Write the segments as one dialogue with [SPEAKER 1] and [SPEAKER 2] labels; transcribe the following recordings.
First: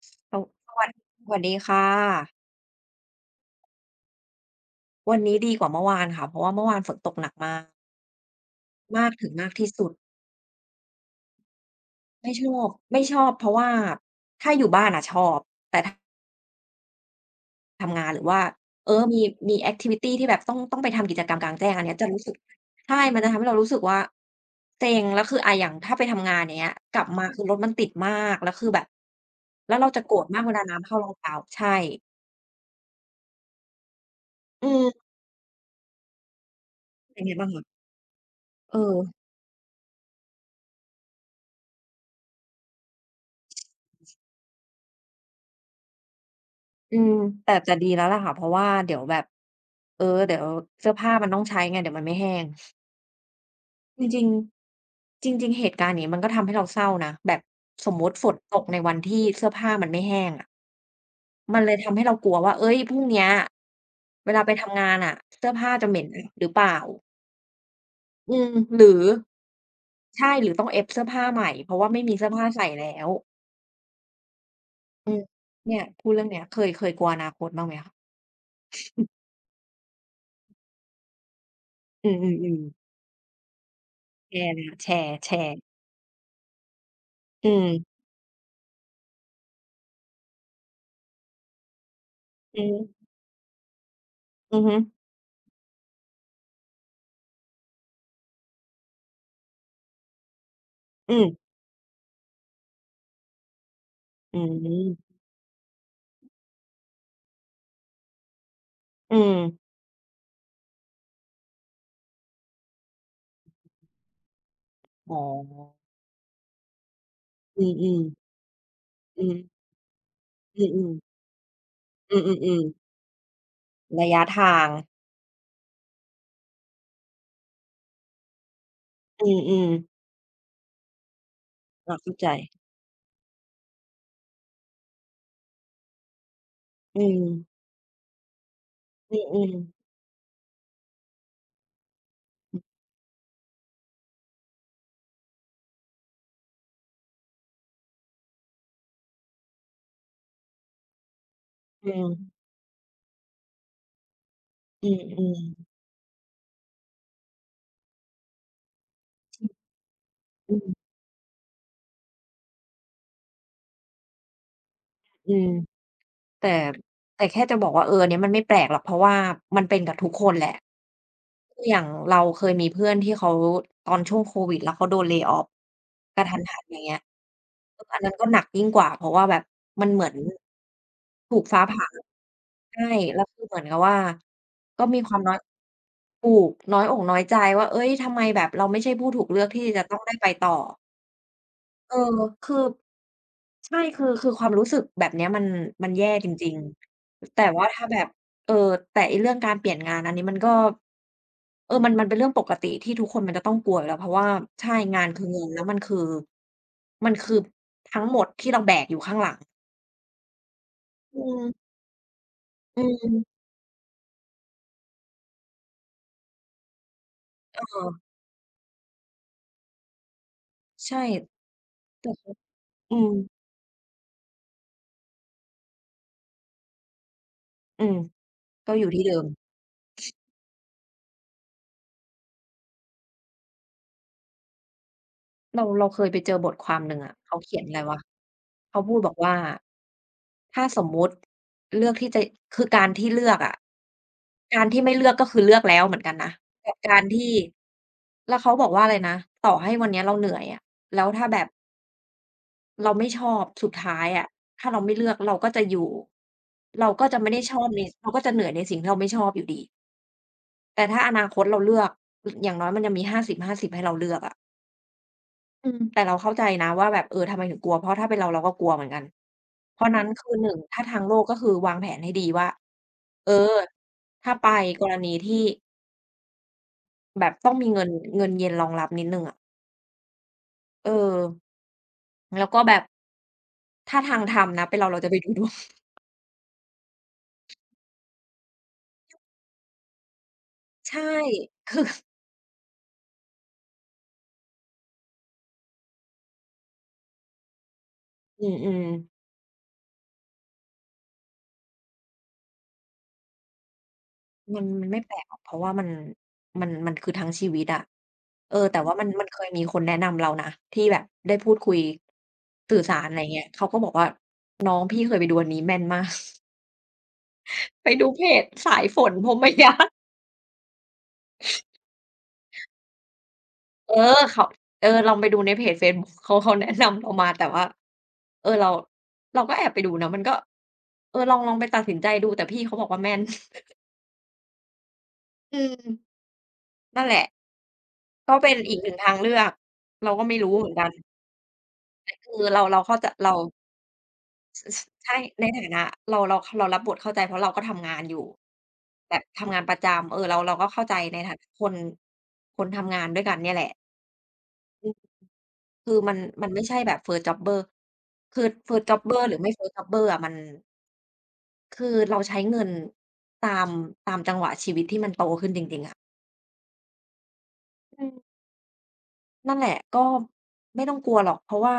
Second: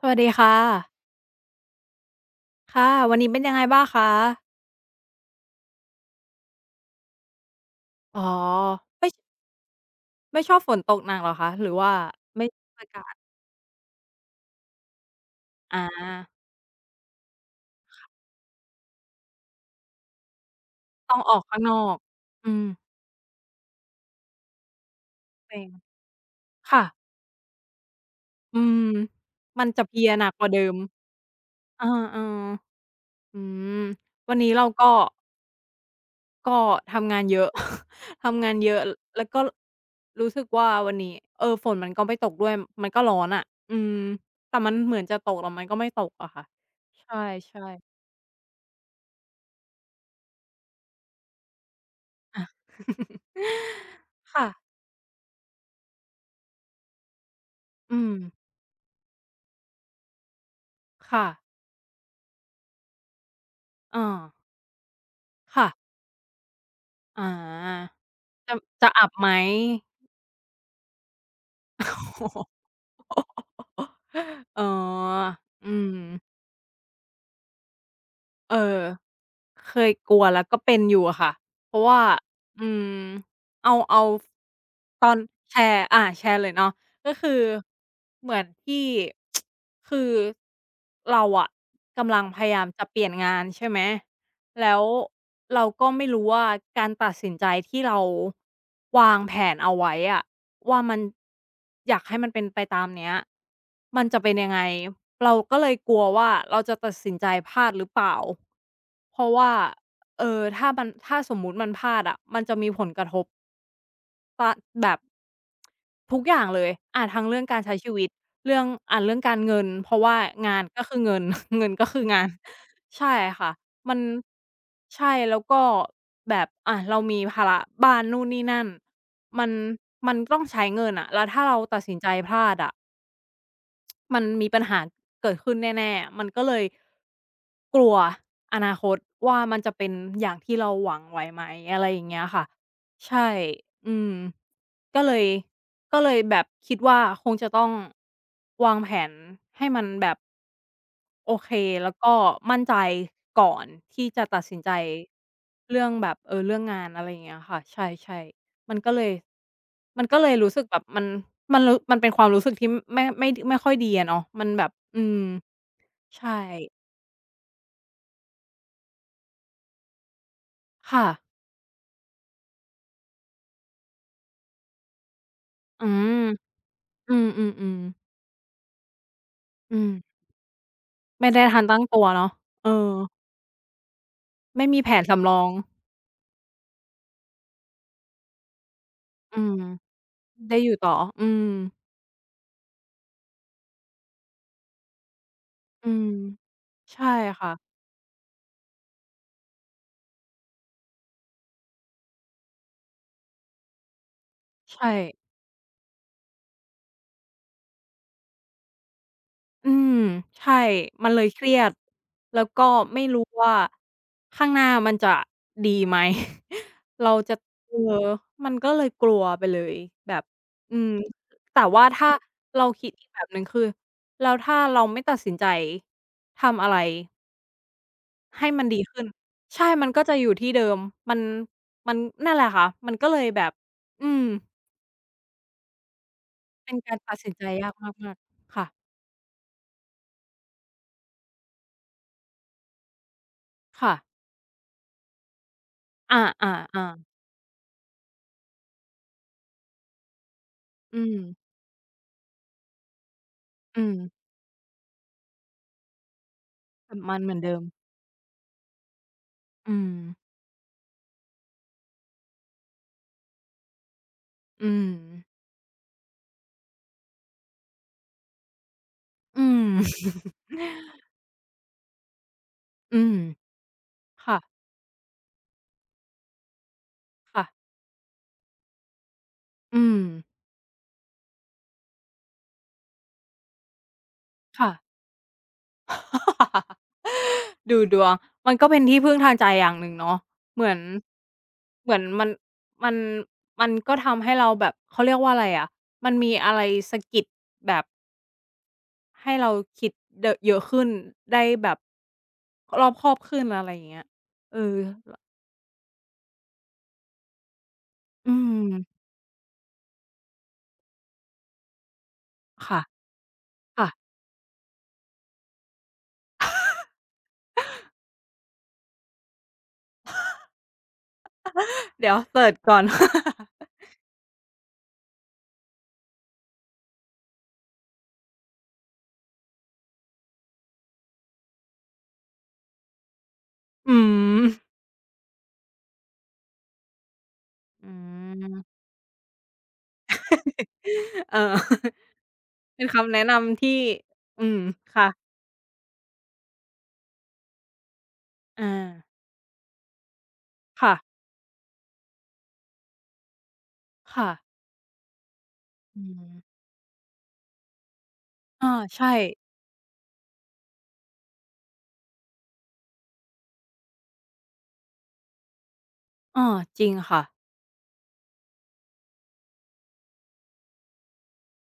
[SPEAKER 1] สวัสดี
[SPEAKER 2] สว
[SPEAKER 1] ค่ะ
[SPEAKER 2] สวัสสวัสดีค่ะ
[SPEAKER 1] ค่ะวันนี้เป็นยังไงบ้างคะ
[SPEAKER 2] วันนี้ดีกว่าเมื่อวานค่ะเพราะว่าเมื่อวานฝนตกหนักมาก
[SPEAKER 1] อ๋อ
[SPEAKER 2] มา
[SPEAKER 1] ไม่
[SPEAKER 2] กถึงมากที่สุด
[SPEAKER 1] ไม่ชอบฝนตกหนักเหรอคะหรือว่า
[SPEAKER 2] ไม่ช
[SPEAKER 1] ไม่
[SPEAKER 2] อ
[SPEAKER 1] ช
[SPEAKER 2] บ
[SPEAKER 1] อบอา
[SPEAKER 2] ไม่
[SPEAKER 1] กา
[SPEAKER 2] ช
[SPEAKER 1] ศ
[SPEAKER 2] อบเพราะว่าถ้าอยู่บ้านอะชอบแต่
[SPEAKER 1] อา
[SPEAKER 2] ถ้าทำงานหรือว่ามีมีแอกทิวิตีที่แบบต้องต้องไปทำกิ
[SPEAKER 1] ต้อง
[SPEAKER 2] จกร
[SPEAKER 1] อ
[SPEAKER 2] ร
[SPEAKER 1] อ
[SPEAKER 2] ม
[SPEAKER 1] ก
[SPEAKER 2] กลาง
[SPEAKER 1] ข้าง
[SPEAKER 2] แจ้
[SPEAKER 1] น
[SPEAKER 2] ง
[SPEAKER 1] อ
[SPEAKER 2] อันเนี้
[SPEAKER 1] ก
[SPEAKER 2] ยจะรู้สึก
[SPEAKER 1] อืม
[SPEAKER 2] ใช่มันจะทำให้เรารู้สึกว่าเซ็งแล้วคืออะ
[SPEAKER 1] เซ็
[SPEAKER 2] อ
[SPEAKER 1] น
[SPEAKER 2] ย่างถ้าไปทำงานอย่างเงี้ย
[SPEAKER 1] ค่ะ
[SPEAKER 2] กลับมาคือรถมันติดมากแล้ว
[SPEAKER 1] อื
[SPEAKER 2] คือแบ
[SPEAKER 1] ม
[SPEAKER 2] บ
[SPEAKER 1] มัน
[SPEAKER 2] แล้ว
[SPEAKER 1] จะ
[SPEAKER 2] เรา
[SPEAKER 1] เพ
[SPEAKER 2] จะ
[SPEAKER 1] ลี
[SPEAKER 2] โก
[SPEAKER 1] ย
[SPEAKER 2] ร
[SPEAKER 1] ห
[SPEAKER 2] ธ
[SPEAKER 1] นัก
[SPEAKER 2] มา
[SPEAKER 1] ก
[SPEAKER 2] กเว
[SPEAKER 1] ว่าเดิ
[SPEAKER 2] ลา
[SPEAKER 1] ม
[SPEAKER 2] น้ำเข้ารองเท้าใช่
[SPEAKER 1] เออๆอืมวันนี้เรา
[SPEAKER 2] อืม
[SPEAKER 1] ก็ก็ทำงา
[SPEAKER 2] เป็น
[SPEAKER 1] น
[SPEAKER 2] ไง
[SPEAKER 1] เย
[SPEAKER 2] บ้า
[SPEAKER 1] อะ
[SPEAKER 2] งคะ
[SPEAKER 1] ทำงานเย
[SPEAKER 2] เอ
[SPEAKER 1] อะ
[SPEAKER 2] อ
[SPEAKER 1] แล้วก็รู้สึกว่าวันนี้ฝนมันก็ไม่ตกด้วยมันก็ร้อนอะอืมแต่มันเหมือนจะตกแต่มันก็ไม่ตกอะค่ะ
[SPEAKER 2] อื
[SPEAKER 1] ใ
[SPEAKER 2] มแต่
[SPEAKER 1] ช่
[SPEAKER 2] แต่ดี
[SPEAKER 1] ๆ
[SPEAKER 2] แล้วแหละค่ะเพราะว่าเดี๋ยวแบบเดี๋ยวเสื้อผ้ามันต้องใช้ไงเดี๋ยวมันไม่แห้
[SPEAKER 1] อะ
[SPEAKER 2] ง จริง
[SPEAKER 1] ค่ะ
[SPEAKER 2] ๆจริงๆเหตุการณ์นี้มันก็ทำให้เราเศร้านะแบบสม
[SPEAKER 1] อื
[SPEAKER 2] มุ
[SPEAKER 1] ม
[SPEAKER 2] ติฝนตกในวันที่เสื้อผ้ามันไม่แห้งอะ
[SPEAKER 1] ค่ะ
[SPEAKER 2] มันเลยทำให้เรากลัวว่าเฮ้ยพรุ่งเนี้ย
[SPEAKER 1] เออ
[SPEAKER 2] เวลาไปทำงานน่ะเสื้อ
[SPEAKER 1] ค่ะ
[SPEAKER 2] ผ้าจะเหม็นหรือเปล่า
[SPEAKER 1] อา
[SPEAKER 2] อืม
[SPEAKER 1] จะ
[SPEAKER 2] ห
[SPEAKER 1] จะ
[SPEAKER 2] รือ
[SPEAKER 1] อับไหม
[SPEAKER 2] ใช่หรือต้องเอฟเสื้อผ้าใหม่เพราะ
[SPEAKER 1] โอ
[SPEAKER 2] ว่าไม่มีเสื้อ
[SPEAKER 1] โฮ
[SPEAKER 2] ผ้าใส่แล้ว
[SPEAKER 1] อ๋อ
[SPEAKER 2] อืม
[SPEAKER 1] อื
[SPEAKER 2] เนี่ยพูดเรื่อง
[SPEAKER 1] ม
[SPEAKER 2] เนี้ยเคยเคยกลัวอนาคตบ้างไหมคะ
[SPEAKER 1] เออเคยกลัวแล้วก็เป็นอยู่อะค่ะ เพราะว่า
[SPEAKER 2] อือๆ
[SPEAKER 1] อื
[SPEAKER 2] ๆ
[SPEAKER 1] มเอา
[SPEAKER 2] แชร์เลยค่ะแช
[SPEAKER 1] ตอ
[SPEAKER 2] ร์
[SPEAKER 1] น
[SPEAKER 2] แช
[SPEAKER 1] แช
[SPEAKER 2] ร์
[SPEAKER 1] ร์แชร์เลยเนาะก็คือ
[SPEAKER 2] อืม
[SPEAKER 1] เหมือนที่ คือเราอะกำลังพยา
[SPEAKER 2] อื
[SPEAKER 1] ยา
[SPEAKER 2] อ
[SPEAKER 1] มจะเป
[SPEAKER 2] ฮึ
[SPEAKER 1] ลี่ยนงานใช่ไหม
[SPEAKER 2] อือฮึ
[SPEAKER 1] แล้วเราก็ไม่รู้ว่าการตัดสินใจที่เราวางแผนเอาไว้อะว่ามัน
[SPEAKER 2] อืม
[SPEAKER 1] อยากให้มันเป็นไปตามเนี้ยมันจะเป็น
[SPEAKER 2] อื
[SPEAKER 1] ยังไง
[SPEAKER 2] ม
[SPEAKER 1] เราก็เลยกลัวว่าเราจะตัดสินใจพลาดหรือเปล่า
[SPEAKER 2] อื
[SPEAKER 1] เพราะ
[SPEAKER 2] ม
[SPEAKER 1] ว่าถ้ามันถ้าสมมุติมันพลาดอะมันจะมีผลกระทบ ตะแบบ
[SPEAKER 2] อ๋อ
[SPEAKER 1] ทุกอย่างเลยทั้งเรื่องกา
[SPEAKER 2] อื
[SPEAKER 1] รใช้ชี
[SPEAKER 2] ม
[SPEAKER 1] วิต
[SPEAKER 2] ๆ
[SPEAKER 1] เรื่องเรื่อง
[SPEAKER 2] อื
[SPEAKER 1] กา
[SPEAKER 2] ม
[SPEAKER 1] รเงินเพราะว่างา
[SPEAKER 2] อื
[SPEAKER 1] น
[SPEAKER 2] มอื
[SPEAKER 1] ก็
[SPEAKER 2] ม
[SPEAKER 1] คือ
[SPEAKER 2] ๆ
[SPEAKER 1] เงิน เงินก็คือ
[SPEAKER 2] อื
[SPEAKER 1] งาน
[SPEAKER 2] อๆๆ
[SPEAKER 1] ใช่ค่ะมัน
[SPEAKER 2] ระยะทาง
[SPEAKER 1] ใช่แล้วก็แบบเรามีภาระบ้านนู่นนี่นั่นมัน
[SPEAKER 2] อืมๆ
[SPEAKER 1] มันต้องใช้เงินอะแล้วถ้าเราตัดสิ
[SPEAKER 2] เรา
[SPEAKER 1] นใจ
[SPEAKER 2] เข้าใจ
[SPEAKER 1] พลาดอะ มันมีปัญหาเกิดขึ้นแน่ๆ มันก็เลย
[SPEAKER 2] อืม
[SPEAKER 1] กลัวอนาคต
[SPEAKER 2] อื
[SPEAKER 1] ว่า
[SPEAKER 2] ม
[SPEAKER 1] มันจะเป็
[SPEAKER 2] ๆ
[SPEAKER 1] นอย่างที่เราหวังไว้ไหมอะไรอย่างเงี้ยค่ะใช่ อืม ก็เลยก็เลยแบบคิดว่าคงจะต้องวางแผนให้มันแบบโอเค
[SPEAKER 2] อื
[SPEAKER 1] แล้ว
[SPEAKER 2] ม
[SPEAKER 1] ก็มั่นใจก่อนที่จะตัดสินใจ
[SPEAKER 2] อืม อืม
[SPEAKER 1] เรื่องแบบเรื่องงานอะไรอย่างเงี้ยค่ะใช่ๆมันก็เลย มันก็เลยรู้
[SPEAKER 2] อื
[SPEAKER 1] สึก
[SPEAKER 2] ม
[SPEAKER 1] แบบมันมันรู้มันเป็นความรู้สึกที่ไม่ไม่ค่อยดีอะเนาะมันแบบอืม
[SPEAKER 2] อืม
[SPEAKER 1] ใช่
[SPEAKER 2] แต่แต่แค่จะบอกว่าอันเนี้ยมันไม่แปลกหรอกเพราะว่ามันเป็นกับทุกคนแหละ
[SPEAKER 1] ค่ะ
[SPEAKER 2] ออย่างเราเคยมีเพื่อนที่เขาตอนช่วงโควิดแล้วเขาโดน lay off
[SPEAKER 1] อืม
[SPEAKER 2] กระทันหันอย่างเงี้ย
[SPEAKER 1] อืมๆ
[SPEAKER 2] อันนั้
[SPEAKER 1] ๆ
[SPEAKER 2] นก็หนักยิ่งกว่าเพราะว่าแบบ
[SPEAKER 1] อื
[SPEAKER 2] มัน
[SPEAKER 1] ม
[SPEAKER 2] เหมือน
[SPEAKER 1] ไม่
[SPEAKER 2] ถู
[SPEAKER 1] ได้
[SPEAKER 2] ก
[SPEAKER 1] ทั
[SPEAKER 2] ฟ้า
[SPEAKER 1] นตั้ง
[SPEAKER 2] ผ่า
[SPEAKER 1] ตัวเนาะเออ
[SPEAKER 2] ใช่แล้วคือเหมือนกับว่า
[SPEAKER 1] ไม่มี
[SPEAKER 2] ก็
[SPEAKER 1] แผ
[SPEAKER 2] มี
[SPEAKER 1] น
[SPEAKER 2] ความ
[SPEAKER 1] สำร
[SPEAKER 2] น้อย
[SPEAKER 1] อง
[SPEAKER 2] ถูกน้อยอกน้อยใจว่าเฮ้ยทำไมแบบเราไม่ใช่ผู้ถูก
[SPEAKER 1] อื
[SPEAKER 2] เลือก
[SPEAKER 1] ม
[SPEAKER 2] ที่จะต้องได้ไปต่อ
[SPEAKER 1] ได้อยู่ต่ออืม
[SPEAKER 2] เออคือใช่คือคือความรู้สึกแบบเนี้ยมัน
[SPEAKER 1] อื
[SPEAKER 2] มันแย่
[SPEAKER 1] ม
[SPEAKER 2] จริง
[SPEAKER 1] ใช่
[SPEAKER 2] ๆแต่ว่า
[SPEAKER 1] ค่ะ
[SPEAKER 2] ถ้าแบบเออแต่ไอ้เรื่องการเปลี่ยนงานอันนี้มันก็มันมันเป็นเรื่องปกติที่ทุกคนมันจะต้องกลัวอยู่แล้วเพราะว่าใช่
[SPEAKER 1] ใช่
[SPEAKER 2] งานคือเงินแล้วมันคือมันคือทั้งหมดที่เราแบกอยู่ข้างหลัง
[SPEAKER 1] อืมใช่ มัน
[SPEAKER 2] อื
[SPEAKER 1] เลยเครีย
[SPEAKER 2] ม
[SPEAKER 1] ดแล้วก็
[SPEAKER 2] อื
[SPEAKER 1] ไม่รู้
[SPEAKER 2] ม
[SPEAKER 1] ว่าข้างหน้ามันจะดีไหม เราจะเออ
[SPEAKER 2] ค่ะ
[SPEAKER 1] มันก็เลยกลัวไปเลยแบบอืม
[SPEAKER 2] ใช่
[SPEAKER 1] แต่ว่าถ้า
[SPEAKER 2] แต่
[SPEAKER 1] เราคิด
[SPEAKER 2] อื
[SPEAKER 1] อีก
[SPEAKER 2] ม
[SPEAKER 1] แบบหนึ่งคือแล้วถ้าเราไม่ตัดสินใจทำอะไร
[SPEAKER 2] อืม
[SPEAKER 1] ให้มัน
[SPEAKER 2] ก็
[SPEAKER 1] ดี
[SPEAKER 2] อยู่ที่
[SPEAKER 1] ขึ้น
[SPEAKER 2] เดิม
[SPEAKER 1] ใช่มันก็จะอยู่ที่เดิมมันมันนั่นแหละค่ะมันก็เลยแบบอืม
[SPEAKER 2] เราเราเคยไปเจอบทค
[SPEAKER 1] เป็
[SPEAKER 2] วา
[SPEAKER 1] น
[SPEAKER 2] มห
[SPEAKER 1] กา
[SPEAKER 2] นึ่
[SPEAKER 1] ร
[SPEAKER 2] งอะ
[SPEAKER 1] ตัดสิน
[SPEAKER 2] เขา
[SPEAKER 1] ใจ
[SPEAKER 2] เขียน
[SPEAKER 1] ยา
[SPEAKER 2] อะ
[SPEAKER 1] ก
[SPEAKER 2] ไรวะ
[SPEAKER 1] มากๆค่ะ
[SPEAKER 2] เขาพูดบอกว่าถ้าสมมุติเลือกที่จะคือการที่เลือกอะ
[SPEAKER 1] ค่ะ
[SPEAKER 2] การที่ไม่เลือกก็คือเลือกแล้วเหมือนกัน
[SPEAKER 1] อา
[SPEAKER 2] นะ
[SPEAKER 1] อ่า
[SPEAKER 2] กับ
[SPEAKER 1] อา
[SPEAKER 2] การที่แล้วเขาบอกว่าอะไรนะต่อให้วันเนี้ยเราเหนื่อยอะ
[SPEAKER 1] อื
[SPEAKER 2] แล้วถ้าแบบ
[SPEAKER 1] ม
[SPEAKER 2] เราไม่ชอบสุด
[SPEAKER 1] อื
[SPEAKER 2] ท้าย
[SPEAKER 1] ม
[SPEAKER 2] อะถ้าเราไม่เลือกเราก็จะอยู่เรา
[SPEAKER 1] แบบ
[SPEAKER 2] ก็
[SPEAKER 1] มั
[SPEAKER 2] จะ
[SPEAKER 1] นเห
[SPEAKER 2] ไม่
[SPEAKER 1] มือ
[SPEAKER 2] ได้
[SPEAKER 1] น
[SPEAKER 2] ช
[SPEAKER 1] เดิ
[SPEAKER 2] อ
[SPEAKER 1] ม
[SPEAKER 2] บในเราก็จะเหนื่อยในสิ่งที่เราไม่ชอบอยู่ดี
[SPEAKER 1] อืม
[SPEAKER 2] แต่ถ้าอนาคตเราเลือกออย่างน้อยมันยังมี5 0ิบห้าสิบให้เราเลือกอะ
[SPEAKER 1] อืม
[SPEAKER 2] อืมแต่เราเข้าใจนะว่าแบบทำไมถึงกลัวเพราะถ้าเป็นเราเราก็กลัวเหมือนกัน
[SPEAKER 1] อืม
[SPEAKER 2] เพราะนั้นคือหนึ่ งถ้าทางโลกก็คือวางแผนให้ดีว่า
[SPEAKER 1] อืม
[SPEAKER 2] เออถ้า
[SPEAKER 1] ค่ะ
[SPEAKER 2] ไปกรณีที่แบบ
[SPEAKER 1] ค่ะ
[SPEAKER 2] ต้องมีเงินเงินเย็นรองรับนิดหนึ่งอะ
[SPEAKER 1] อืม
[SPEAKER 2] เออแล้วก็แบบถ้าทางธรรมนะ
[SPEAKER 1] ค่ะ
[SPEAKER 2] เป็นเราเราจะไปดูดวง
[SPEAKER 1] ดูดวงมันก็เป็นที่พึ่งทางใจอย่างหนึ่งเนาะเหมือน
[SPEAKER 2] ใช่
[SPEAKER 1] เหมือนมันมันมันก็ทำให้เราแบบเขาเรียกว่าอะไรอะ มันมีอะไรสะกิดแบบ
[SPEAKER 2] อืมๆ
[SPEAKER 1] ให้เราคิดเดอะเยอะขึ้นได้แบบรอบคอบขึ้นอะไรอย่างเงี้ยเอ
[SPEAKER 2] มัน
[SPEAKER 1] อ
[SPEAKER 2] มันไม่แปลกหรอกเพราะว่ามันมันมันคือทั้งชีวิตอะ
[SPEAKER 1] อืม
[SPEAKER 2] แต่ว่ามันมมันเคยมีคนแนะนำเรานะที่แบบได้พูดคุยสื่อ
[SPEAKER 1] ค่ะ
[SPEAKER 2] สารอะไรเงี้ยเขาก็บ
[SPEAKER 1] ค่ะ
[SPEAKER 2] อกว่าน้องพี่เคยไปดูอันนี้แม่นมาก ไปดูเพจสายฝนพรหมยาน
[SPEAKER 1] เดี๋ยวเซิร์ชก่อน
[SPEAKER 2] เออเขาลองไปดูในเพจเฟซบุ๊กเขาเขาแนะนำเรามาแต่ว่าเราเราก็แอบไปดูนะมันก็ลองลองไปตัดสินใจดูแต่พี่เขาบอกว่าแม่น
[SPEAKER 1] อืม
[SPEAKER 2] อืม นั่นแหละ
[SPEAKER 1] อื
[SPEAKER 2] ก็เป็นอีก
[SPEAKER 1] ม
[SPEAKER 2] หนึ่งทางเลือกเราก็ไม่รู้เหมือนกัน
[SPEAKER 1] เออ
[SPEAKER 2] คือเราเรา
[SPEAKER 1] เป็น
[SPEAKER 2] เข้าใจ
[SPEAKER 1] คำแนะ
[SPEAKER 2] เรา
[SPEAKER 1] นำที่อืม
[SPEAKER 2] สส
[SPEAKER 1] ค่ะ
[SPEAKER 2] ใช่ในฐานะเราเราเรารับบทเข้าใจเพราะเราก็ทำงานอยู่
[SPEAKER 1] อา
[SPEAKER 2] แบบทำงานประจำเราเราก็เข้า
[SPEAKER 1] ค่ะ
[SPEAKER 2] ใจในฐานะคนคนทำงานด้วยกันเนี่ยแหละ
[SPEAKER 1] ค่ะ
[SPEAKER 2] อือคือ
[SPEAKER 1] อื
[SPEAKER 2] มัน
[SPEAKER 1] ม
[SPEAKER 2] มันไม่ใช่แบบ First jobber คือ
[SPEAKER 1] อา
[SPEAKER 2] First
[SPEAKER 1] ใช่
[SPEAKER 2] jobber หรือไม่ First jobber อะมันคือเราใช้เงินตามตามจังหวะชีวิตที่มันโตขึ้นจริงๆอะ
[SPEAKER 1] อาจริงค่ะ
[SPEAKER 2] อืมนั่นแหละก็ไม่ต้องกลัวหรอกเพราะว่า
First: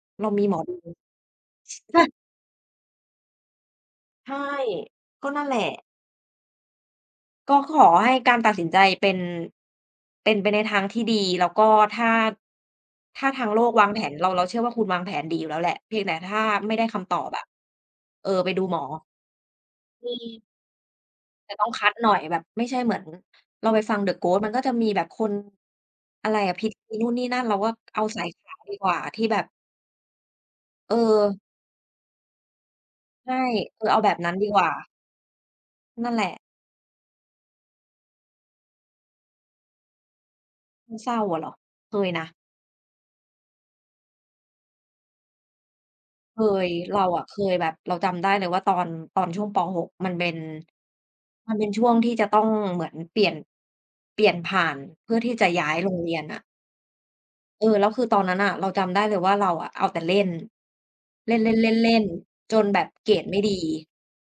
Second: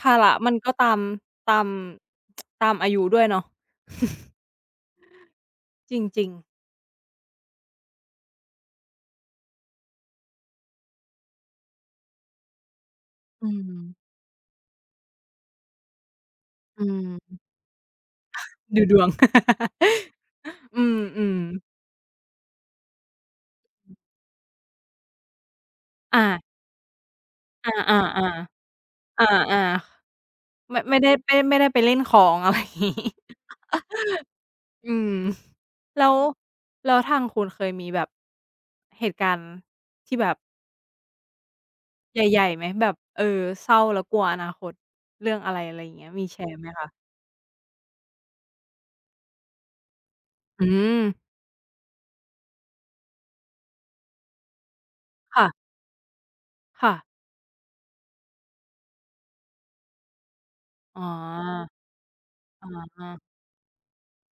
[SPEAKER 1] ภา
[SPEAKER 2] เรา
[SPEAKER 1] ระ
[SPEAKER 2] มี
[SPEAKER 1] มั
[SPEAKER 2] หม
[SPEAKER 1] น
[SPEAKER 2] อ
[SPEAKER 1] ก็
[SPEAKER 2] ดู
[SPEAKER 1] ตามตามตามอายุด้วยเนาะ
[SPEAKER 2] ใช่ก็นั่นแหละ
[SPEAKER 1] จริงๆ
[SPEAKER 2] ก็ขอให้การตัดสินใจเป็นไปในทางที่ดีแล้วก็ถ้าถ้า
[SPEAKER 1] อื
[SPEAKER 2] ทางโลกวางแผน
[SPEAKER 1] ม
[SPEAKER 2] เราเชื่อว่าคุณวางแผนดีอยู่แล้วแหละเพียงแต่ถ้าไม่
[SPEAKER 1] อื
[SPEAKER 2] ได้คำตอบ
[SPEAKER 1] ม
[SPEAKER 2] อะไปดูหมอ
[SPEAKER 1] ดูดวง
[SPEAKER 2] อืม
[SPEAKER 1] อืมอืม
[SPEAKER 2] แต่ต้องคัดหน่อยแบบไม่ใช่เหมือนเราไปฟัง The Ghost มันก็จะมีแบบคน
[SPEAKER 1] อา
[SPEAKER 2] อะไรอะพิธีนู่นนี่นั่นเราก็
[SPEAKER 1] อา
[SPEAKER 2] เอาสาย
[SPEAKER 1] ๆ
[SPEAKER 2] ขาวดีกว่า
[SPEAKER 1] ๆ
[SPEAKER 2] ที่
[SPEAKER 1] อา
[SPEAKER 2] แบบ
[SPEAKER 1] ๆไม่
[SPEAKER 2] เออ
[SPEAKER 1] ไม่ได้ไม่ได้ไปเล่นของ อะไรอย่างงี้
[SPEAKER 2] ใช่เอาแบบนั้นดีกว่า
[SPEAKER 1] อืม แล้
[SPEAKER 2] นั่น
[SPEAKER 1] ว
[SPEAKER 2] แหละ
[SPEAKER 1] แล้วทางคุณเคยมีแบบเหตุการณ์ที่แบบ
[SPEAKER 2] มันเศร้าอะเหรอเคยนะ
[SPEAKER 1] ใหญ่ๆไหมแบบเออเศร้าแล้วกลัวอนาคตเรื่องอะไรอะไรอย่างเงี้ยมี
[SPEAKER 2] เค
[SPEAKER 1] แชร์ไหม
[SPEAKER 2] ยเรา
[SPEAKER 1] คะ
[SPEAKER 2] อะเคยแบบเราจำได้เลยว่าตอนช่วงปป.6มันเป็น
[SPEAKER 1] อืม
[SPEAKER 2] มันเป็นช่วงที่จะต้องเหมือนเปลี่ยนผ่านเพื่อที่
[SPEAKER 1] ค่ะ
[SPEAKER 2] จะย้ายโรงเรียนอะ
[SPEAKER 1] ค่ะ
[SPEAKER 2] แล้วคือตอนนั้นน่ะเราจำได้เลยว่าเราอะเอาแต่เล่น
[SPEAKER 1] อ๋อ
[SPEAKER 2] เล่นๆๆๆจน
[SPEAKER 1] อะ
[SPEAKER 2] แบบ
[SPEAKER 1] ฮะ
[SPEAKER 2] เกรดไม่ดี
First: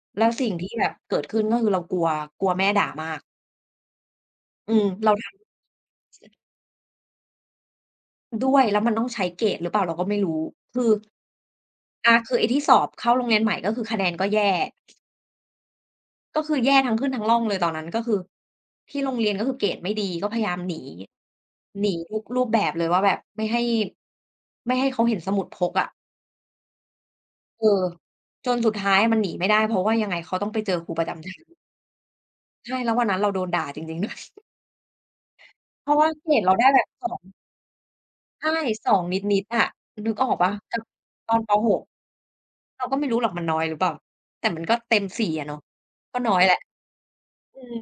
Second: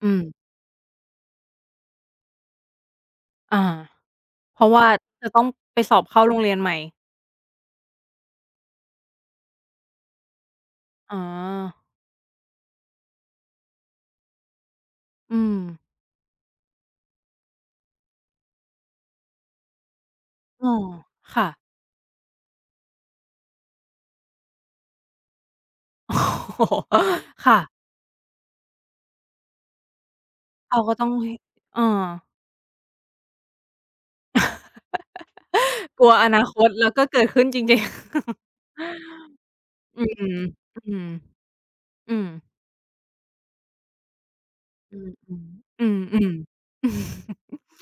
[SPEAKER 1] อื
[SPEAKER 2] แล้ว
[SPEAKER 1] ม
[SPEAKER 2] สิ่งที่แบบเกิดขึ้นก็คือเรากลัวกลัวแม่ด่ามาก
[SPEAKER 1] อาเพราะว่า
[SPEAKER 2] เราท
[SPEAKER 1] จะต้องไปสอบเข้าโรงเรียนใหม่
[SPEAKER 2] ำด้วยแล้วมันต้องใช้เกรดหรือเปล่าเราก็ไม่รู้คือ
[SPEAKER 1] อ๋อ
[SPEAKER 2] คือไอ้ที่สอบเข้าโรงเรียนใหม่ก็คือคะแนนก็แย่
[SPEAKER 1] อืม
[SPEAKER 2] ก็คือแย่ทั้งขึ้นทั้งร่องเลยตอนนั้นก็คือที่โรงเรียนก็คือเกรดไม่ดีก็พยายาม
[SPEAKER 1] เออ
[SPEAKER 2] หนี
[SPEAKER 1] ค่ะ
[SPEAKER 2] หนีทุกรูปแบบเลยว่าแบบไม่ให้เขาเห็นสมุดพกอะ
[SPEAKER 1] โอ้โฮค่ะ
[SPEAKER 2] เออจนสุดท้ายมันหนีไม่ได้เพราะว่ายังไงเขาต้องไปเจอ
[SPEAKER 1] เขา
[SPEAKER 2] ครู
[SPEAKER 1] ก็
[SPEAKER 2] ประ
[SPEAKER 1] ต้อง
[SPEAKER 2] จำชั้
[SPEAKER 1] ให้
[SPEAKER 2] น
[SPEAKER 1] เออ
[SPEAKER 2] ใช่แล้ววันนั้นเราโดนด่าจริงๆด้วย เพราะ
[SPEAKER 1] ก
[SPEAKER 2] ว่า
[SPEAKER 1] ลัว
[SPEAKER 2] เก
[SPEAKER 1] อ
[SPEAKER 2] ร
[SPEAKER 1] นา
[SPEAKER 2] ดเรา
[SPEAKER 1] ค
[SPEAKER 2] ได้
[SPEAKER 1] ต
[SPEAKER 2] แบบ
[SPEAKER 1] แล้วก็
[SPEAKER 2] 2
[SPEAKER 1] เกิดขึ้นจริง
[SPEAKER 2] ใช่2นิดๆอะ
[SPEAKER 1] ๆอื
[SPEAKER 2] นึกออ
[SPEAKER 1] ม
[SPEAKER 2] กเปล่ากั
[SPEAKER 1] อื
[SPEAKER 2] บ
[SPEAKER 1] ม
[SPEAKER 2] ตอนป.6
[SPEAKER 1] อืม
[SPEAKER 2] เราก็ไม่รู้หรอกมันน้อยหรือเปล่าแต่มันก็
[SPEAKER 1] อื
[SPEAKER 2] เต็ม
[SPEAKER 1] ม
[SPEAKER 2] สี่อะเนาะ
[SPEAKER 1] ๆอื
[SPEAKER 2] ก็น้
[SPEAKER 1] ม
[SPEAKER 2] อยแหละอื ม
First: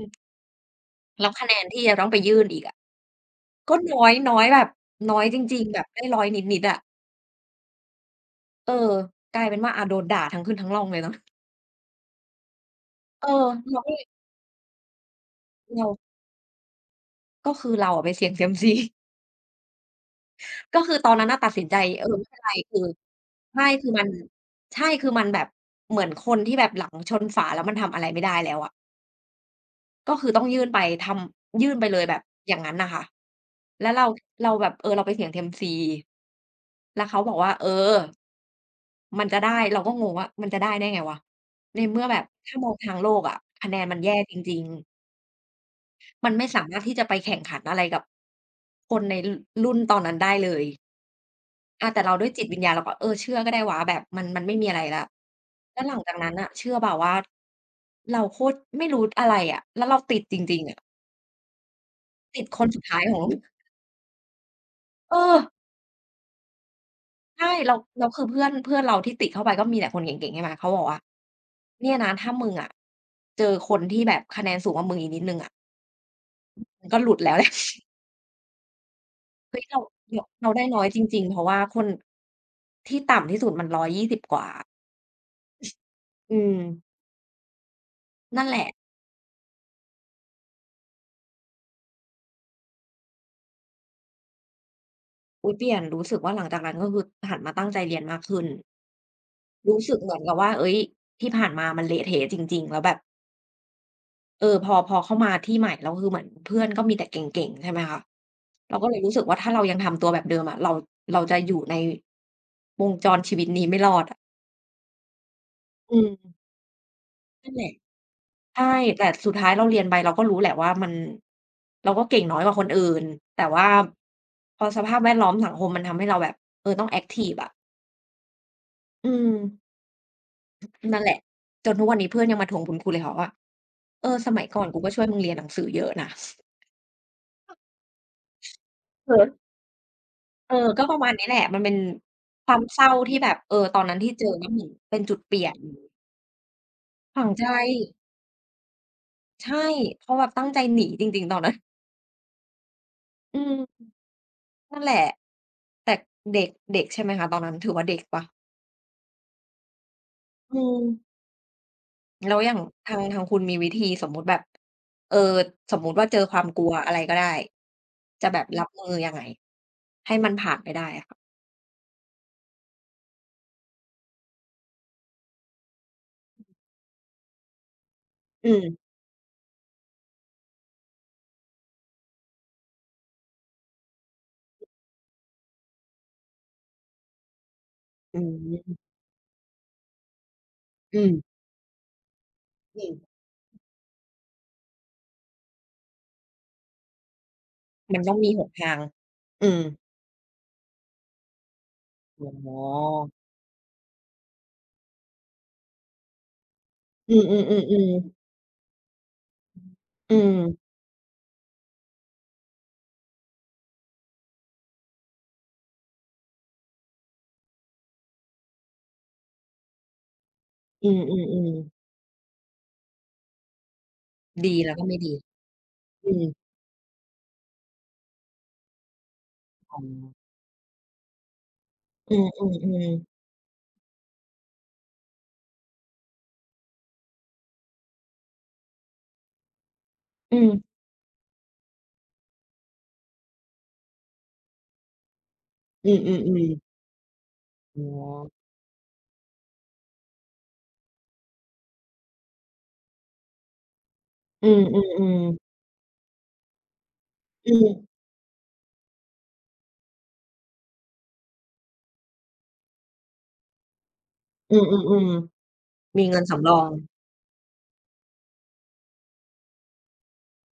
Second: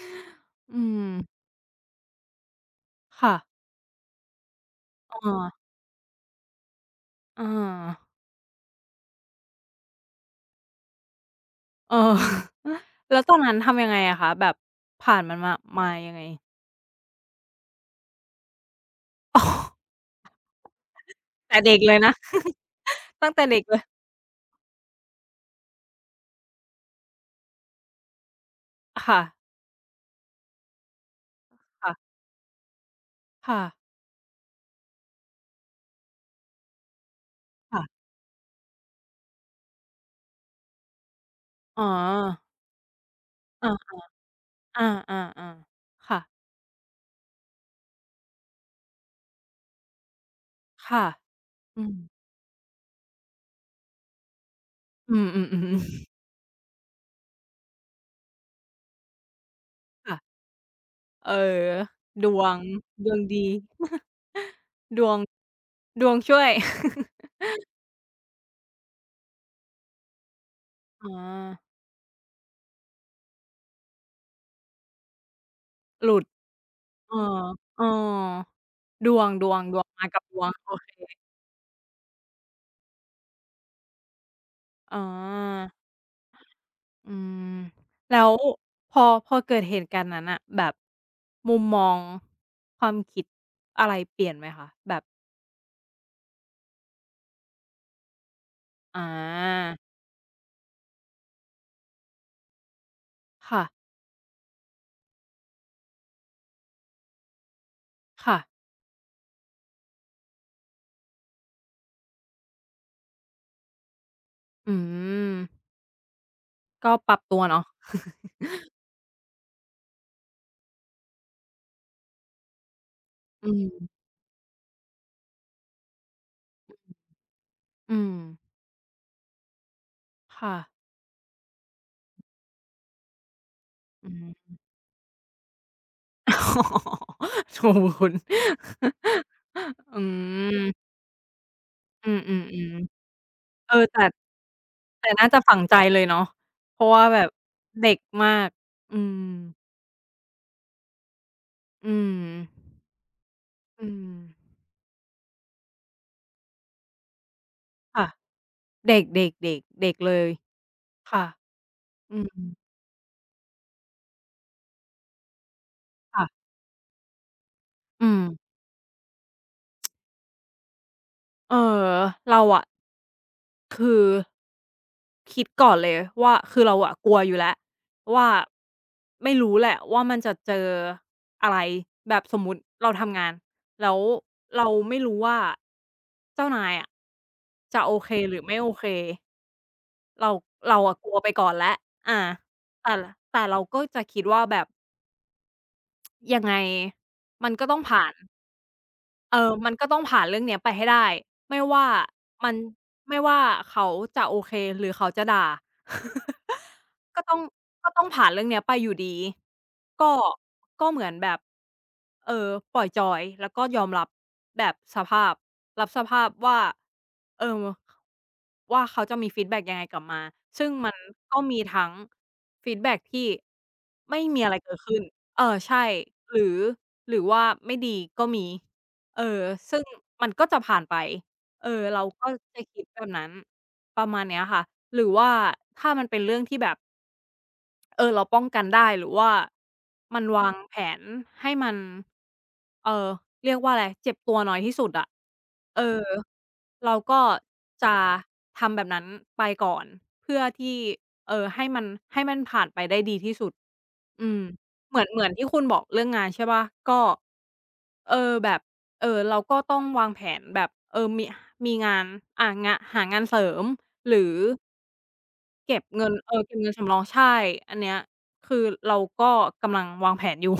[SPEAKER 1] ๆอืม
[SPEAKER 2] แล้วคะแนนที่จะต้องไปยื่นอีกอะ
[SPEAKER 1] ค่ะ
[SPEAKER 2] ก็น้อยน้อยแบบน้อยจ
[SPEAKER 1] เออ
[SPEAKER 2] ริงๆแบบได้รอยนิดๆอะ
[SPEAKER 1] เออ
[SPEAKER 2] เออกลายเป็นว่าโดนด่าทั้งขึ้นทั้งร่องเลยเนาะ
[SPEAKER 1] เออ แล้ว
[SPEAKER 2] เออ
[SPEAKER 1] ตอนนั้น
[SPEAKER 2] เรา
[SPEAKER 1] ทำยั
[SPEAKER 2] ก็
[SPEAKER 1] งไง
[SPEAKER 2] เลย
[SPEAKER 1] อะคะแบบผ่านมันมามา
[SPEAKER 2] เรา
[SPEAKER 1] ยังไง
[SPEAKER 2] ก็คือเราอะไปเสี่ยงเซียมซี
[SPEAKER 1] อ๋อ
[SPEAKER 2] ก็คือตอนนั้นน่ะตัด
[SPEAKER 1] แต่
[SPEAKER 2] สินใจ
[SPEAKER 1] เด็กเลยนะ
[SPEAKER 2] ไม่เป็นไรคือ
[SPEAKER 1] ตั้งแต่เด็
[SPEAKER 2] ใช่
[SPEAKER 1] กเลย
[SPEAKER 2] คือมันใช่คือมันแบบเหมือนคนที่แบบหลังชนฝาแล้วมันทำอะไรไม่ได้แล้วอะ
[SPEAKER 1] ค่ะ
[SPEAKER 2] ก็คือต้องยื่นไปทำยื่นไปเลย
[SPEAKER 1] ค่ะ
[SPEAKER 2] แบบอย่างงั้นน่ะค่ะ
[SPEAKER 1] ค่ะ
[SPEAKER 2] แล้วเราแบบเราไปเสี่ยงเซียมซีแล้วเขาบอกว่า
[SPEAKER 1] ค่ะ
[SPEAKER 2] มันจะได้เราก็งงว่ามันจะได้ได้ไงวะใน
[SPEAKER 1] อ๋อ
[SPEAKER 2] เมื่อแบบถ้ามองทางโลกอะคะ
[SPEAKER 1] อ
[SPEAKER 2] แนนมั
[SPEAKER 1] า
[SPEAKER 2] นแย่จริงๆ
[SPEAKER 1] อาๆๆค่ะ
[SPEAKER 2] มันไม่สามารถที่จะไปแข่งขันอะไรกับคนในรรุ่นตอนนั้นได้เลย
[SPEAKER 1] ค่ะอืม
[SPEAKER 2] แต่เราด้วยจิตวิญญาณเราก็เชื่อก็ได้วะแบบมันไม่มีอะไรแล้ว
[SPEAKER 1] อืม
[SPEAKER 2] แล้วหลัง
[SPEAKER 1] ๆ
[SPEAKER 2] จากนั้นน่ะเชื่อเปล่าว่าเราโคตรไม่รู้อะไรอะแล้ว
[SPEAKER 1] ๆ
[SPEAKER 2] เรา
[SPEAKER 1] ๆ
[SPEAKER 2] ติ
[SPEAKER 1] ค่ะ
[SPEAKER 2] ดจริงๆอะ
[SPEAKER 1] เออด
[SPEAKER 2] ติ
[SPEAKER 1] ว
[SPEAKER 2] ดค
[SPEAKER 1] ง
[SPEAKER 2] นสุดท้าย
[SPEAKER 1] ด
[SPEAKER 2] ข
[SPEAKER 1] วง
[SPEAKER 2] อง
[SPEAKER 1] ดี ดว
[SPEAKER 2] เอ
[SPEAKER 1] ง
[SPEAKER 2] อ
[SPEAKER 1] ดวงช่วย
[SPEAKER 2] ใช่เราคือเพื่อนเพื่อนเราที่ติดเข้าไปก็มีแต่คนเก่งๆใช่ไหมเขาบอกว่า
[SPEAKER 1] อ๋อ
[SPEAKER 2] เนี่ยนะถ้ามึงอะเจอคนที่แบบคะแนนสูงกว่ามึงอีกนิดหนึ่งอะ
[SPEAKER 1] หลุด
[SPEAKER 2] มึงก็ห
[SPEAKER 1] เอ
[SPEAKER 2] ลุ
[SPEAKER 1] อ
[SPEAKER 2] ดแล้วแหละ
[SPEAKER 1] เอ อดวงดว
[SPEAKER 2] เฮ้
[SPEAKER 1] ง
[SPEAKER 2] ย
[SPEAKER 1] ด
[SPEAKER 2] เรา
[SPEAKER 1] วงมากั
[SPEAKER 2] เรา
[SPEAKER 1] บดว
[SPEAKER 2] เรา
[SPEAKER 1] ง
[SPEAKER 2] ได้
[SPEAKER 1] โอ
[SPEAKER 2] น้อย
[SPEAKER 1] เค
[SPEAKER 2] จริงๆเพราะว่าคนที่ต่ำที่สุดมัน120กว่า
[SPEAKER 1] อ๋อ
[SPEAKER 2] อืม
[SPEAKER 1] อืมแล้ว
[SPEAKER 2] นั่นแหละ
[SPEAKER 1] พอพอเกิดเหตุการณ์นั้นน่ะแบบมุมมองความคิดอะไรเปลี่ยนไหมคะแบบ
[SPEAKER 2] อุ๊ยเปลี่ยนรู้สึกว่าหลังจากนั้นก็คือหันมาตั้งใจเรียนมากขึ้น
[SPEAKER 1] อา
[SPEAKER 2] รู้สึกเหมือนกับว่าเฮ้ยที่ผ่านมามันเละเทะจริงๆแล้วแบบ
[SPEAKER 1] ค่ะ
[SPEAKER 2] พอเข้ามาที่ใหม่แล้วคือเหมือนเพื่อนก็มีแต่เก่งๆใช่ไหมคะ
[SPEAKER 1] ค่ะ
[SPEAKER 2] เราก็เลยรู้สึกว่าถ้าเรายังทำตัวแบบเดิมอะเราจะอยู่ในวงจรชีวิตนี้ไม่รอดอะ
[SPEAKER 1] อืม
[SPEAKER 2] อืม
[SPEAKER 1] ก็ปรับตัว
[SPEAKER 2] นั่นแห
[SPEAKER 1] เนาะ
[SPEAKER 2] ละ ใช่แต่สุดท้ายเราเรียนไปเราก็รู้แหละว่ามันเราก็เก่งน้อยกว่าคนอื่นแต่
[SPEAKER 1] อื
[SPEAKER 2] ว่า
[SPEAKER 1] ม
[SPEAKER 2] พอสภาพแวดล้อมสังคมมันทำให้เราแบบต้องแอ็กทิฟอะ
[SPEAKER 1] อืม
[SPEAKER 2] อืม
[SPEAKER 1] ค่ะ
[SPEAKER 2] นั่นแหละจนทุกวันนี้เพื่อนยังมาทวงบุญคุณเลยค่ะว่า
[SPEAKER 1] อื
[SPEAKER 2] สมัย
[SPEAKER 1] ม
[SPEAKER 2] ก่อนกูก็ช่วยมึงเรียนหนังสือเยอะนะ
[SPEAKER 1] อ๋อโถคุณ
[SPEAKER 2] เออ
[SPEAKER 1] อืม
[SPEAKER 2] ก็ประมาณนี้แหละมันเป็น
[SPEAKER 1] อื
[SPEAKER 2] ความ
[SPEAKER 1] อ
[SPEAKER 2] เศร้า
[SPEAKER 1] ๆ
[SPEAKER 2] ที่แบบ
[SPEAKER 1] ๆเออ
[SPEAKER 2] ตอนนั้น
[SPEAKER 1] แต่
[SPEAKER 2] ที่เจอแล้วเหมือนเป็น
[SPEAKER 1] แต่
[SPEAKER 2] จุด
[SPEAKER 1] น่า
[SPEAKER 2] เป
[SPEAKER 1] จะ
[SPEAKER 2] ลี่ยน
[SPEAKER 1] ฝังใจเลยเนาะเพราะว่าแบ
[SPEAKER 2] ฝัง
[SPEAKER 1] บ
[SPEAKER 2] ใจ
[SPEAKER 1] เด็กมากอืม
[SPEAKER 2] ใช่เพราะแบบตั้งใจหนีจริงๆตอนนั้น
[SPEAKER 1] อืม
[SPEAKER 2] อื
[SPEAKER 1] อื
[SPEAKER 2] ม
[SPEAKER 1] ม
[SPEAKER 2] นั่นแหละแต่เด็กเด็กใช่ไหมคะตอนนั้นถือว่าเด็ก
[SPEAKER 1] ค่ะ
[SPEAKER 2] เปล่า
[SPEAKER 1] เด็กๆๆเด็กเด็กเลย
[SPEAKER 2] อืม
[SPEAKER 1] ค่ะอื
[SPEAKER 2] แล้ว
[SPEAKER 1] ม
[SPEAKER 2] อย่างทางคุณมีวิธีสมมุติแบบเออสมมุติว่าเจอควา
[SPEAKER 1] ค่ะ
[SPEAKER 2] มกลัวอะไรก็ได้
[SPEAKER 1] อืม
[SPEAKER 2] จะแบบรับมือยังไงให้มันผ่านไปได้อะค่ะ
[SPEAKER 1] เอ่อเราอะคือคิดก่อนเลยว่าคือเราอะกลัวอยู่แล้วว่า
[SPEAKER 2] อืม
[SPEAKER 1] ไม่รู้แหละว่ามันจะเจออะไรแบบสมมุติเราทำงานแล้วเราไม่รู้ว่าเจ้านายอะจะโอเค
[SPEAKER 2] อื
[SPEAKER 1] หรือไม่โอ
[SPEAKER 2] ม
[SPEAKER 1] เค เราเราอะ
[SPEAKER 2] อื
[SPEAKER 1] กลัวไป
[SPEAKER 2] ม
[SPEAKER 1] ก่อนแล้วอา
[SPEAKER 2] อื
[SPEAKER 1] แต่
[SPEAKER 2] ม
[SPEAKER 1] แต่เราก็จะคิดว่าแบบยังไงมันก็ต้อง
[SPEAKER 2] มัน
[SPEAKER 1] ผ่า
[SPEAKER 2] ต้
[SPEAKER 1] น
[SPEAKER 2] องมีหนทาง
[SPEAKER 1] เออ
[SPEAKER 2] อืม
[SPEAKER 1] มันก็ต้องผ่านเรื่องเนี้ยไปให้ได้ไม่ว่ามั
[SPEAKER 2] อ๋
[SPEAKER 1] น
[SPEAKER 2] อ
[SPEAKER 1] ไม่ว่าเขาจะโอเคหรือเขาจะด่า
[SPEAKER 2] อื
[SPEAKER 1] ก็ต้องก็
[SPEAKER 2] ม
[SPEAKER 1] ต้อง
[SPEAKER 2] ๆๆๆ
[SPEAKER 1] ผ่านเรื่องเนี้ยไปอยู่ดี ก็
[SPEAKER 2] อืม
[SPEAKER 1] ก็เหมือนแบบเอ่อปล่อยจอยแล้วก็ยอมรับแบบสภาพรับสภาพว่าเอ่อว่าเขาจะมีฟีดแบ็กยังไงกลับมาซึ่ง
[SPEAKER 2] อื
[SPEAKER 1] มันก็
[SPEAKER 2] อ
[SPEAKER 1] มี
[SPEAKER 2] ๆๆ
[SPEAKER 1] ทั้งฟีดแบ็กที่ไม่มีอะ
[SPEAKER 2] ดี
[SPEAKER 1] ไร
[SPEAKER 2] แล้
[SPEAKER 1] เกิ
[SPEAKER 2] ว
[SPEAKER 1] ด
[SPEAKER 2] ก็ไม่
[SPEAKER 1] ขึ้น
[SPEAKER 2] ดี
[SPEAKER 1] เออใช่
[SPEAKER 2] อืม
[SPEAKER 1] หรือหรือว่าไม่ดีก็มี เออ
[SPEAKER 2] อ๋อ
[SPEAKER 1] ซึ่งมันก็จะผ่านไปเออเรา
[SPEAKER 2] อื
[SPEAKER 1] ก็จะคิ
[SPEAKER 2] ม
[SPEAKER 1] ดแบ
[SPEAKER 2] ๆ
[SPEAKER 1] บ
[SPEAKER 2] ๆ
[SPEAKER 1] นั้นประมาณเนี้ยค่ะหรือว่าถ้ามันเป็นเรื่องที่แบบเออเราป้องกันได้ หรือว่ามัน
[SPEAKER 2] อื
[SPEAKER 1] วาง
[SPEAKER 2] ม
[SPEAKER 1] แผนให้มันเอ่อเรียกว่าอะไรเจ็บตัวน้อยที่สุดอะเออ
[SPEAKER 2] อืมๆๆ
[SPEAKER 1] เราก็
[SPEAKER 2] อ๋อ
[SPEAKER 1] จะทำแบบนั้นไปก่อนเพื่อที่เอ่อให้มันให้มันผ่านไปได้ดีที่สุด อืม
[SPEAKER 2] อื
[SPEAKER 1] เหมือน
[SPEAKER 2] ม
[SPEAKER 1] เหมือนที่
[SPEAKER 2] ๆๆ
[SPEAKER 1] คุณบอกเรื่องงานใช่เปล่าก็
[SPEAKER 2] อืม
[SPEAKER 1] เออแบบเออเราก็ต้องวางแผนแบบเออมีงานงะหางานเสริมหรือ
[SPEAKER 2] อืมๆ
[SPEAKER 1] เก็บ
[SPEAKER 2] ๆมี
[SPEAKER 1] เงิน
[SPEAKER 2] เงิน
[SPEAKER 1] เออ
[SPEAKER 2] สำร
[SPEAKER 1] เก็บ
[SPEAKER 2] อง
[SPEAKER 1] เงินสำรองใช่อันเนี้ยคือเราก็กำลังวางแผนอยู่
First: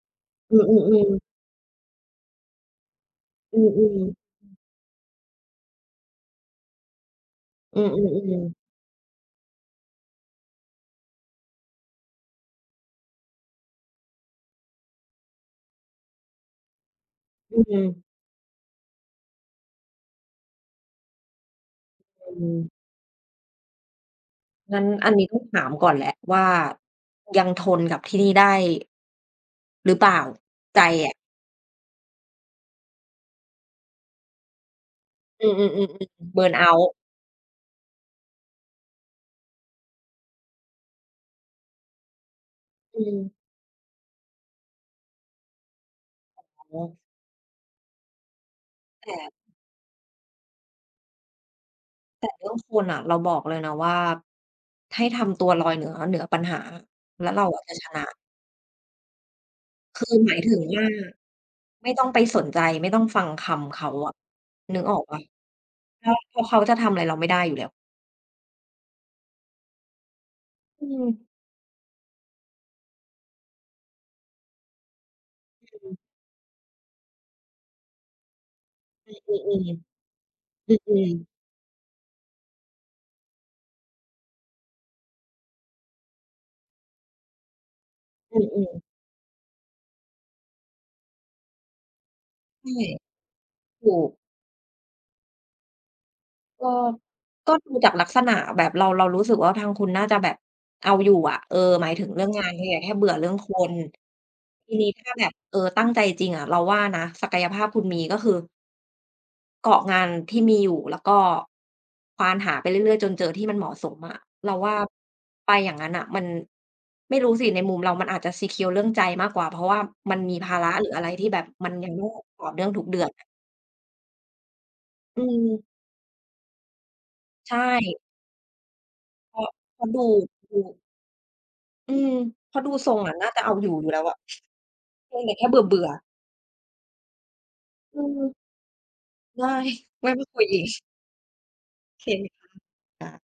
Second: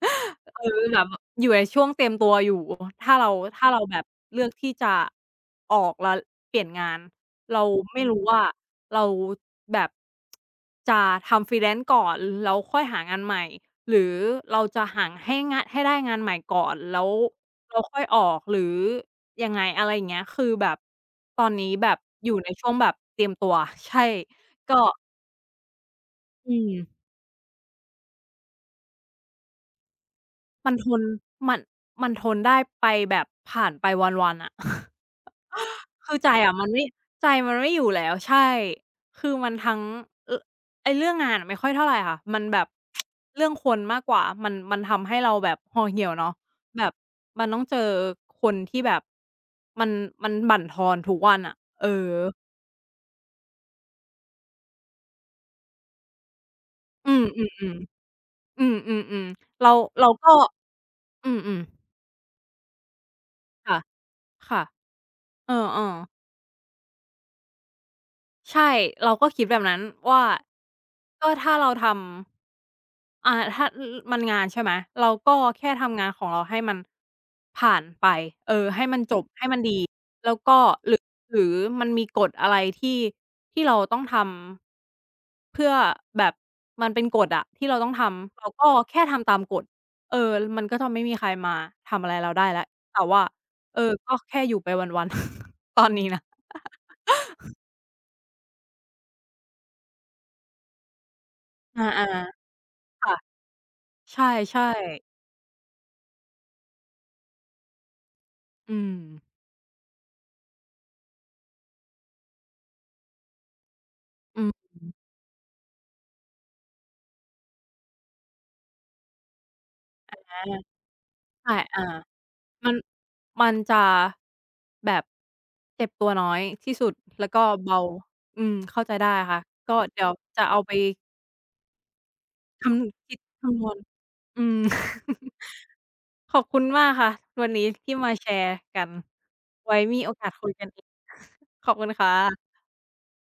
[SPEAKER 2] อื
[SPEAKER 1] เออแบบ
[SPEAKER 2] อๆๆ
[SPEAKER 1] อยู่ในช่วงเตรียมตัวอยู่ถ้าเรา
[SPEAKER 2] อื
[SPEAKER 1] ถ้าเราแบ
[SPEAKER 2] อ
[SPEAKER 1] บ
[SPEAKER 2] ๆ
[SPEAKER 1] เลือกที่จะออกแล้วเปลี่ยนงานเรา
[SPEAKER 2] อื
[SPEAKER 1] ไม่รู้ว่า
[SPEAKER 2] อๆๆ
[SPEAKER 1] เราแบบจะทำ freelance ก่อนแล้วค่อยหางานใหม่หรือเราจะหาให้งานให้ได้งานใหม่ก่อนแล้ว
[SPEAKER 2] อืมอื
[SPEAKER 1] เราค่อยออกหรือยังไงอะไรอย่างเงี้ยคือแบบตอนนี้แบบอยู่ใน
[SPEAKER 2] ม
[SPEAKER 1] ช่วงแบบเตรียมตัวใช่ ก็
[SPEAKER 2] งั้นอันนี้ต้องถามก่อนแหละว่า
[SPEAKER 1] อืม
[SPEAKER 2] ยังทนกับที่นี่ได้หรือเปล่า
[SPEAKER 1] มัน
[SPEAKER 2] ใจ
[SPEAKER 1] ทน
[SPEAKER 2] อะ
[SPEAKER 1] มันมันทนได้ไปแบบผ่านไปวันๆอะ
[SPEAKER 2] อือๆๆ
[SPEAKER 1] คือใจ
[SPEAKER 2] ๆเบิร์น
[SPEAKER 1] อะมัน
[SPEAKER 2] เอา
[SPEAKER 1] ไม่
[SPEAKER 2] ต์
[SPEAKER 1] ใจมันไม่อยู่แล้วใช่คือมันทั้งเอ่อไอ้เรื่องงานอะไม่ค่อยเท่าไรค่ะมันแบบ
[SPEAKER 2] อืม
[SPEAKER 1] เรื่องคนมากกว่ามันทำให้เราแบบห่อเหี่ยวเนาะ
[SPEAKER 2] อ๋อ
[SPEAKER 1] แบบมันต้องเจอคนที่แบบ
[SPEAKER 2] แต่
[SPEAKER 1] มันมันบั่นทอนทุกวันอะเออ
[SPEAKER 2] เรื่องคนอะเราบอกเลยนะว่าให้ทำตัวลอยเหนือปัญหา
[SPEAKER 1] อืม
[SPEAKER 2] แล้วเราอะจะช
[SPEAKER 1] ๆ
[SPEAKER 2] นะ
[SPEAKER 1] ๆอืมๆๆเรา
[SPEAKER 2] คื
[SPEAKER 1] เรา
[SPEAKER 2] อห
[SPEAKER 1] ก็
[SPEAKER 2] มายถึงว่า
[SPEAKER 1] อืมๆ
[SPEAKER 2] ไม่ต้องไปสนใจไม่ต้องฟังคำ
[SPEAKER 1] ค่ะ
[SPEAKER 2] เขาอะ
[SPEAKER 1] ค่ะ
[SPEAKER 2] นึกออกเปล่า
[SPEAKER 1] เออๆ
[SPEAKER 2] เพราะเขาจะทำอะไรเราไม่ได้อยู่แล้ว
[SPEAKER 1] ใช่เราก็คิดแบบนั้นว่า
[SPEAKER 2] อืม
[SPEAKER 1] ก็ถ้าเราทำอ่าถ้าอมันงานใช่ไหมเราก็แค่ทำงานของเราให้มันผ่านไปเออให้มันจบ
[SPEAKER 2] อือ
[SPEAKER 1] ให้มันดี
[SPEAKER 2] ๆ
[SPEAKER 1] แล้วก็
[SPEAKER 2] อ
[SPEAKER 1] ห
[SPEAKER 2] ื
[SPEAKER 1] รือ
[SPEAKER 2] อๆ
[SPEAKER 1] หรือมันมีกฎอะไรที่ที่เราต้องทำเพื่อแบบมันเป็นกฎอะที่เราต้องทำเรา
[SPEAKER 2] อือ
[SPEAKER 1] ก็แค่ทำตามกฎเออมันก็จะไม่มีใครมาทำอะไรเราได้
[SPEAKER 2] ๆ
[SPEAKER 1] แล้ว
[SPEAKER 2] ใช่
[SPEAKER 1] แต่ว่าเออ
[SPEAKER 2] ถูก
[SPEAKER 1] ก็แค่อยู่ไปวันๆ ตอนนี้นะ
[SPEAKER 2] ก็ก็ดูจากลักษณะแบบเรารู้สึกว่าทางคุณน่าจะแบบเอาอยู่อะ
[SPEAKER 1] อ
[SPEAKER 2] หมายถึงเรื่อง
[SPEAKER 1] า
[SPEAKER 2] งานคุณอย่าแค่
[SPEAKER 1] ๆ
[SPEAKER 2] เบื่อเรื่
[SPEAKER 1] ค่ะ
[SPEAKER 2] องคน
[SPEAKER 1] ใช่
[SPEAKER 2] ทีนี้ถ้า
[SPEAKER 1] ๆ
[SPEAKER 2] แบบตั้งใจจริงอะเราว่านะศักยภาพคุณมีก็คือ
[SPEAKER 1] อืม
[SPEAKER 2] เกาะงานที่มีอยู่แล้วก็ควานหาไปเรื่อยๆจนเจอที่มันเหมาะสมอะ
[SPEAKER 1] อื
[SPEAKER 2] เรา
[SPEAKER 1] ม
[SPEAKER 2] ว่าไปอย่างงั้นน่ะมันไม่รู้สิในมุมเรามันอาจจะ secure เรื่องใจมากกว่าเพราะว่ามันมีภา
[SPEAKER 1] อา
[SPEAKER 2] ระหรืออะไรที่แบบ
[SPEAKER 1] ใช่
[SPEAKER 2] มัน
[SPEAKER 1] อา
[SPEAKER 2] ยังต้องต่อเนื่อง
[SPEAKER 1] มัน
[SPEAKER 2] ทุกเดือนอะ
[SPEAKER 1] จะแบบ
[SPEAKER 2] อืม
[SPEAKER 1] เจ็บตัวน้อยที่สุดแล้วก็
[SPEAKER 2] ใช่
[SPEAKER 1] เบาอืมเข้าใจได้
[SPEAKER 2] พ
[SPEAKER 1] ค่ะ
[SPEAKER 2] อ
[SPEAKER 1] ก็
[SPEAKER 2] พอ
[SPEAKER 1] เดี๋
[SPEAKER 2] ดู
[SPEAKER 1] ยวจะ
[SPEAKER 2] ดู
[SPEAKER 1] เอาไป
[SPEAKER 2] อืมเพราะ
[SPEAKER 1] ค
[SPEAKER 2] ดูทรง
[SPEAKER 1] ำ
[SPEAKER 2] อะ
[SPEAKER 1] คิด
[SPEAKER 2] น่าจะเอา
[SPEAKER 1] คำน
[SPEAKER 2] อยู่
[SPEAKER 1] วณ
[SPEAKER 2] อยู่แล้วอะ
[SPEAKER 1] อืม
[SPEAKER 2] เพียงแต่ แค่เบื่อๆ
[SPEAKER 1] ขอบคุณมากค่ะวันนี้ที่
[SPEAKER 2] อื
[SPEAKER 1] มา
[SPEAKER 2] ม
[SPEAKER 1] แชร์กัน
[SPEAKER 2] ได้
[SPEAKER 1] ไว้มี
[SPEAKER 2] ไว้
[SPEAKER 1] โอ
[SPEAKER 2] มา
[SPEAKER 1] กาส
[SPEAKER 2] คุย
[SPEAKER 1] คุย
[SPEAKER 2] อี
[SPEAKER 1] กัน
[SPEAKER 2] ก
[SPEAKER 1] อีก ขอบคุณ
[SPEAKER 2] โอ
[SPEAKER 1] ค
[SPEAKER 2] เค
[SPEAKER 1] ่ะ
[SPEAKER 2] ค่ะ